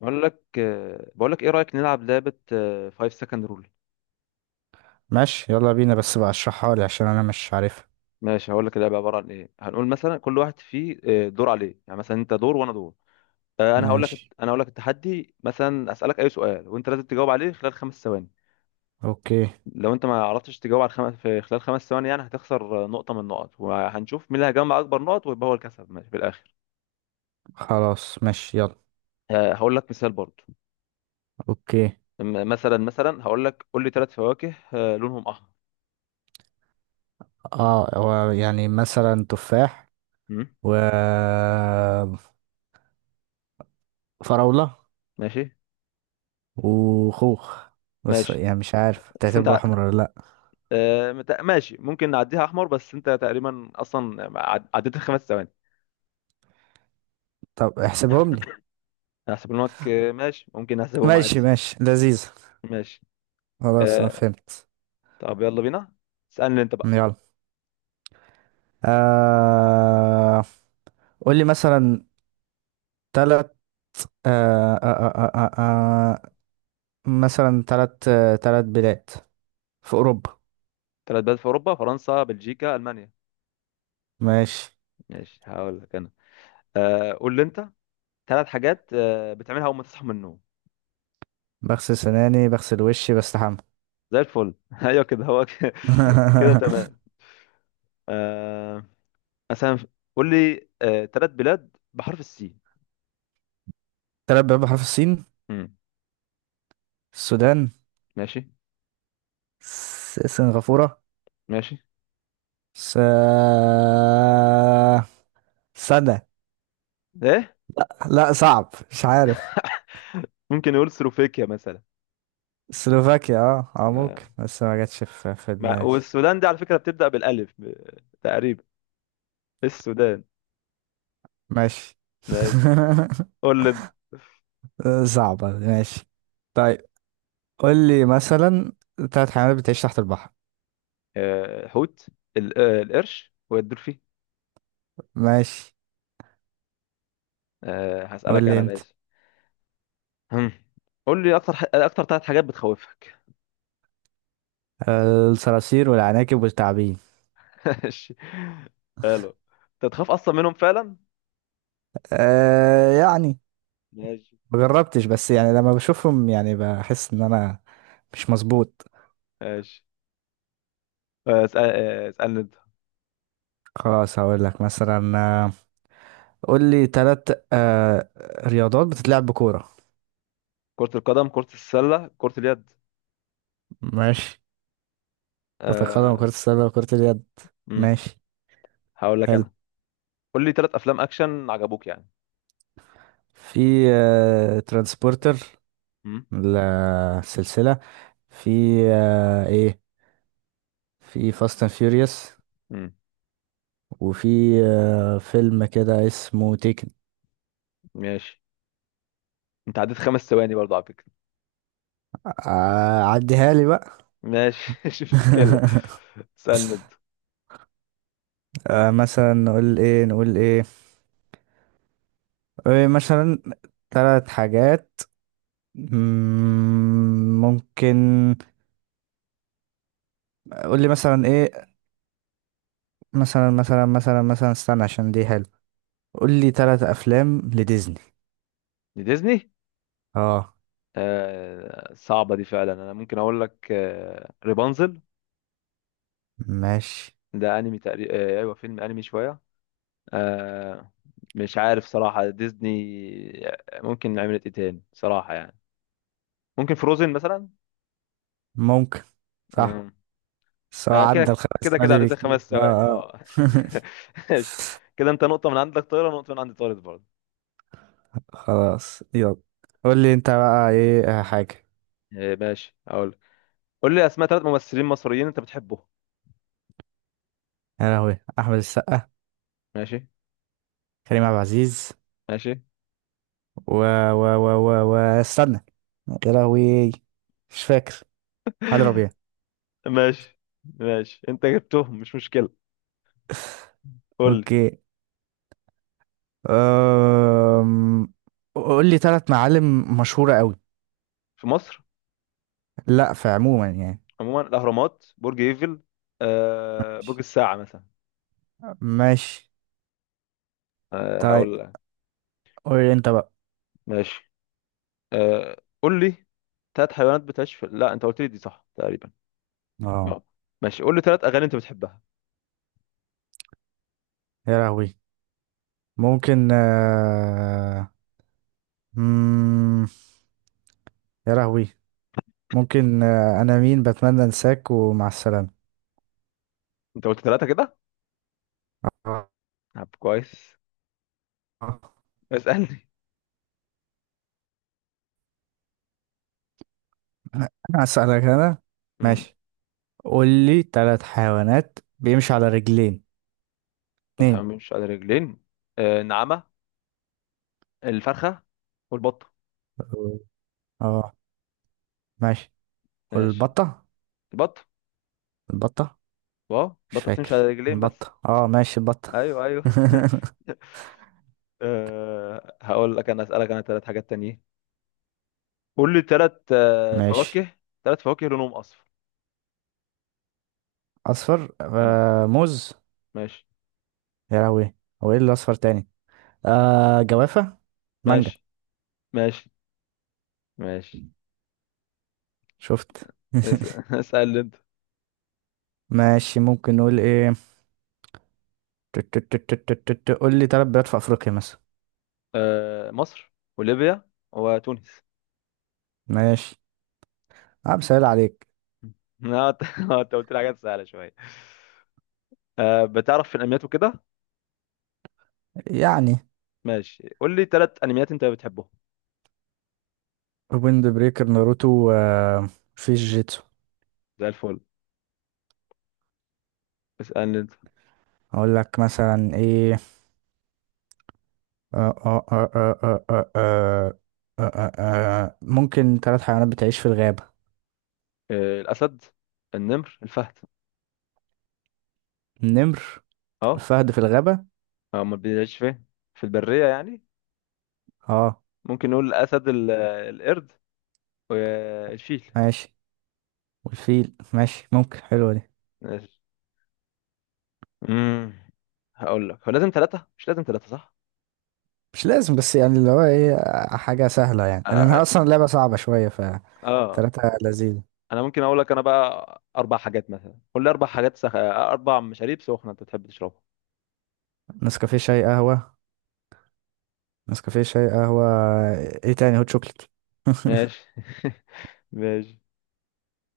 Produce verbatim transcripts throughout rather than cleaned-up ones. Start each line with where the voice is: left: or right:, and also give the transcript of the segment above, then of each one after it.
left: بقول لك آه، بقول لك ايه رأيك نلعب لعبة five second رول؟
right: ماشي، يلا بينا. بس بقى اشرحها لي عشان انا مش عارفها.
left: ماشي، هقول لك اللعبة عبارة عن ايه. هنقول مثلا كل واحد فيه آه، دور عليه، يعني مثلا انت دور وانا دور. آه، انا هقول لك
right: ماشي.
left: انا هقول لك التحدي، مثلا اسالك اي سؤال وانت لازم تجاوب عليه خلال خمس ثواني.
right: اوكي.
left: لو انت ما عرفتش تجاوب على الخم... في خلال خمس ثواني يعني هتخسر آه، نقطة من النقط، وهنشوف مين اللي هيجمع اكبر نقط ويبقى هو الكسب ماشي في الاخر.
right: خلاص، ماشي يلا.
left: آه، هقول لك مثال برضه.
right: اوكي.
left: م- مثلا مثلا هقول لك قول لي ثلاث فواكه آه، لونهم احمر.
right: اه، هو يعني مثلا تفاح
left: م?
right: و فراولة
left: ماشي،
right: وخوخ، بس
left: ماشي،
right: يعني مش عارف
left: بس انت
right: تعتبره احمر ولا لا.
left: آه، مت- ماشي ممكن نعديها احمر، بس انت تقريبا اصلا عد- عديت الخمس ثواني.
right: طب احسبهم لي.
left: هحسبهم لك آه، ماشي ممكن احسبهم
right: ماشي
left: عادي.
right: ماشي، لذيذ.
left: ماشي.
right: خلاص، انا
left: آه،
right: فهمت.
left: طب يلا بينا، اسالني انت بقى.
right: يلا. آه... قول لي مثلا تلات آه... آه... آه... آه... آه... آه، مثلا، تلات آه... تلات بلاد في اوروبا.
left: ثلاث بلاد في اوروبا: فرنسا، بلجيكا، المانيا.
right: ماشي.
left: ماشي، هقول لك انا. آه، قول لي انت ثلاث حاجات آه، بتعملها اول ما تصحى من النوم.
right: بغسل سناني، بغسل وشي، بستحمى.
left: زي الفل. ايوه كده، هو كده. كده تمام. آه، مثلا قول لي آه، ثلاث بلاد بحرف السين.
right: تلات بيبان بحرف السين.
left: مم،
right: السودان.
left: ماشي،
right: س- سنغافورة.
left: ماشي.
right: س. سنة.
left: ايه؟
right: لا لا، صعب، مش عارف.
left: ممكن نقول سلوفاكيا مثلا.
right: سلوفاكيا، اه اه، ممكن،
left: آه،
right: بس ما جاتش في في
left: ما
right: دماغي.
left: والسودان دي على فكرة بتبدأ بالألف ب- تقريبا. السودان.
right: ماشي.
left: ماشي. قول لي انت.
right: صعبة، ماشي. طيب قول لي مثلا تلات حيوانات بتعيش تحت البحر.
left: آه، حوت، ال- آه، القرش والدولفين.
right: ماشي.
left: آه،
right: قول
left: هسألك
right: لي
left: أنا
right: انت.
left: ماشي. هم. قول لي أكتر ح... أكتر ثلاث حاجات بتخوفك.
right: الصراصير والعناكب والتعابين.
left: ماشي، حلو. أنت تخاف أصلا منهم فعلا؟
right: آه يعني
left: ماشي،
right: ما جربتش، بس يعني لما بشوفهم يعني بحس ان انا مش مظبوط.
left: ماشي. آه، اسأل... آه، اسألني أنت.
right: خلاص، هقول لك مثلا، آه، قول لي ثلاث آه رياضات بتتلعب بكوره.
left: كرة القدم، كرة السلة، كرة اليد.
right: ماشي. كرة القدم وكرة
left: أه...
right: السلة وكرة اليد.
left: مم.
right: ماشي
left: هقول لك
right: حلو.
left: أنا. قول لي ثلاث أفلام أكشن عجبوك يعني.
right: في آه، ترانسبورتر
left: مم.
right: السلسلة. في آه، ايه، في فاست اند فيوريوس.
left: مم.
right: وفي آه، فيلم كده اسمه تيكن.
left: ماشي. أنت عديت خمس ثواني برضه على فكرة.
right: آه، عديها لي بقى.
left: ماشي. مش مشكلة. سند.
right: آه مثلا نقول ايه نقول ايه, إيه مثلا، ثلاث حاجات. مم، ممكن. قول لي مثلا ايه. مثلا مثلا مثلا مثلا استنى عشان دي حلو. قول لي ثلاث افلام لديزني.
left: ديزني،
right: اه،
left: آه صعبة دي فعلا. أنا ممكن أقول لك آه ريبانزل.
right: ماشي،
left: ده أنمي تقريبا، آه أيوه فيلم أنمي شوية. آه. مش عارف صراحة، ديزني آه، ممكن عملت إيه تاني صراحة يعني. ممكن فروزن مثلا.
right: ممكن. صح،
left: مم.
right: بس هو
left: آه
right: عدى
left: كده
right: الخمس
left: كده كده
right: ثواني
left: عديت
right: بكتير.
left: الخمس
right: اه
left: ثواني.
right: اه.
left: أه ماشي. كده أنت نقطة من عندك طايرة ونقطة من عندي طارت برضه.
right: خلاص يلا. قول لي انت بقى ايه، آه، حاجة.
left: آه ماشي أقول. قول لي أسماء ثلاث ممثلين مصريين أنت بتحبهم.
right: يا لهوي، احمد السقا،
left: ماشي،
right: كريم عبد العزيز،
left: ماشي،
right: و و و و و استنى، يا لهوي، مش فاكر، علي ربيع.
left: ماشي، ماشي. انت جبتهم مش مشكلة. قول لي
right: اوكي. أم... قول لي ثلاث معالم مشهورة قوي.
left: في مصر
right: لا، في عموما يعني.
left: عموما: الأهرامات، برج ايفل، آه برج
right: ماشي
left: الساعة مثلا.
right: ماشي.
left: آه
right: طيب
left: هقول لك.
right: قول لي انت بقى.
left: ماشي. آه قول لي ثلاث حيوانات بتعيش في، لا انت قلت لي دي، صح تقريبا.
right: اه.
left: اه. ماشي، قول لي ثلاث أغاني انت بتحبها.
right: يا لهوي، ممكن آه... مم... يا لهوي، ممكن آه... انا مين، بتمنى انساك، ومع السلامة.
left: انت قلت ثلاثة كده.
right: آه.
left: طب كويس، اسألني.
right: انا هسألك انا.
left: امم
right: ماشي. قول لي ثلاث حيوانات بيمشي على رجلين.
left: بتحب
right: اتنين.
left: مش على رجلين. آه النعامة، الفرخة، والبطة.
right: اه، ماشي.
left: ماشي
right: والبطة.
left: البطة.
right: البطة،
left: واو،
right: مش
left: البطة بتمشي على
right: فاكر
left: رجلين بس.
right: البطة. اه، ماشي البطة.
left: ايوه، ايوه. أه هقول لك انا اسالك انا ثلاث حاجات تانيين. قول لي ثلاث أه
right: ماشي.
left: فواكه، ثلاث فواكه لونهم اصفر.
right: اصفر،
left: مم.
right: آه موز.
left: ماشي،
right: يا لهوي، هو ايه اللي اصفر تاني. آه جوافة، مانجا.
left: ماشي، ماشي، ماشي.
right: شفت.
left: اس- اسال انت.
right: ماشي، ممكن نقول ايه. تت- تت- تت- تت- تت- قول لي تلات بلاد في افريقيا مثلا.
left: أه مصر وليبيا وتونس.
right: ماشي. انا بسهل عليك.
left: مم. لا، انت أنت قلت لي حاجات سهله شويه. أه بتعرف في الانميات وكده.
right: يعني
left: ماشي قول لي ثلاث انميات انت بتحبهم.
right: ويند بريكر، ناروتو، آه في جيتسو.
left: زي الفل، اسالني انت.
right: اقول لك مثلا ايه. آه آه آه آه آه آه آه آه آه ممكن ثلاث حيوانات بتعيش في الغابة.
left: أه الاسد، النمر، الفهد.
right: النمر،
left: اه.
right: الفهد في الغابة.
left: هو ما بيعيش فين، في البريه يعني.
right: اه،
left: ممكن نقول الاسد ال- القرد وشيل.
right: ماشي. والفيل، ماشي، ممكن، حلوة دي.
left: ماشي. امم هقول لك هو لازم ثلاثة، مش لازم ثلاثة، صح.
right: مش لازم، بس يعني اللي هو ايه، آه، حاجة سهلة يعني،
left: اه.
right: لأنها أصلا لعبة صعبة شوية. ف
left: آه.
right: تلاتة لذيذ.
left: انا ممكن اقول لك انا بقى اربع حاجات. مثلا قول لي اربع حاجات سخ... اربع مشاريب سخنة انت بتحب تشربها.
right: نسكافيه، شاي، قهوة. نسكافيه شاي قهوة ايه تاني، هوت شوكليت.
left: ماشي. ماشي،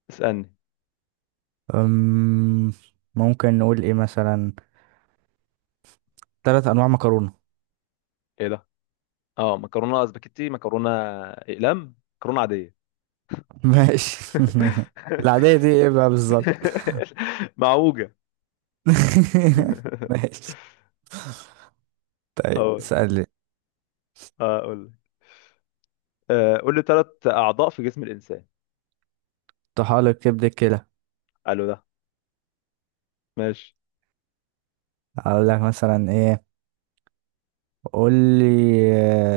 left: اسألني.
right: أم، ممكن نقول ايه مثلا، تلات انواع مكرونة.
left: ايه ده؟ اه مكرونة اسباجيتي، مكرونة اقلام، مكرونة عادية.
right: ماشي. العادية دي ايه بقى بالظبط.
left: معوجة.
right: ماشي. طيب
left: هقول
right: اسألني.
left: هقول آه، قول لي ثلاث اعضاء في جسم الانسان.
right: طحالب، كبد، الكلى.
left: قالوا ده. ماشي.
right: هقول لك مثلا ايه. قول لي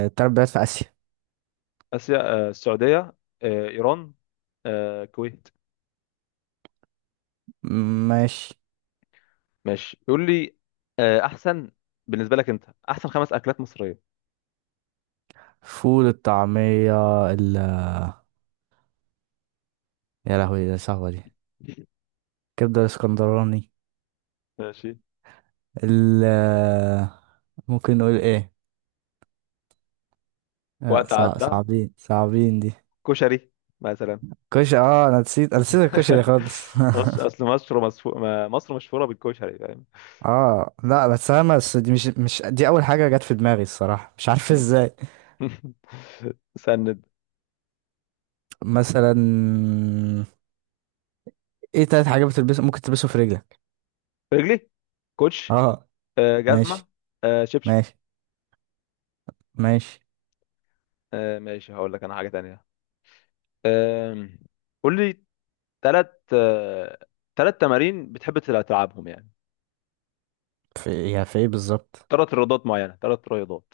right: آه، تلات بلاد في آسيا.
left: اسيا. آه، السعوديه، آه، ايران، آه، الكويت.
right: ماشي.
left: ماشي يقول لي آه، احسن بالنسبه لك انت، احسن خمس اكلات مصريه.
right: فول، الطعمية، ال... يا لهوي، ده صعبة دي. كبدة الاسكندراني.
left: ماشي.
right: ال آه، ممكن نقول ايه. لا
left: وقت
right: صع...
left: عدى.
right: صعبين صعبين دي.
left: كشري مثلا.
right: كشري. اه، انا نسيت انا نسيت الكشري خالص.
left: مصر، اصل مصر مصفو... ما- مصر مشهوره بالكشري، فاهم.
right: اه، لا، بس انا، بس دي مش مش دي اول حاجة جت في دماغي الصراحة. مش عارف ازاي.
left: سند.
right: مثلا، ايه تلات حاجات بتلبسه، ممكن تلبسه في رجلك.
left: رجلي: كوتش،
right: اه،
left: آه،
right: ماشي،
left: جزمه، آه، شبشب.
right: ماشي، ماشي.
left: آه، ماشي، هقول لك انا حاجه تانية. آم، قول لي ثلاث ثلاث تمارين بتحب تلعبهم يعني،
right: في، يا في ايه بالظبط.
left: ثلاث رياضات معينة، ثلاث رياضات.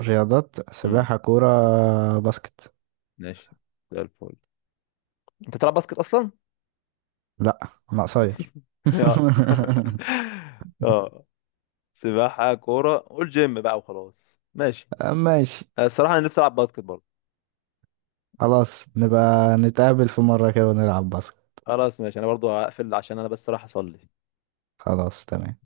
right: رياضات،
left: امم
right: سباحة، كورة، باسكت.
left: ماشي. زي الفل. انت بتلعب باسكت اصلا؟
right: لا. انا قصير.
left: اه، اه. سباحة، كورة، قول جيم بقى وخلاص. ماشي.
right: ماشي.
left: آه، الصراحة انا نفسي العب باسكت برضه.
right: خلاص نبقى نتقابل في مرة كده ونلعب باسكت.
left: خلاص ماشي، انا برضه هقفل عشان انا بس رايح اصلي.
right: خلاص، تمام.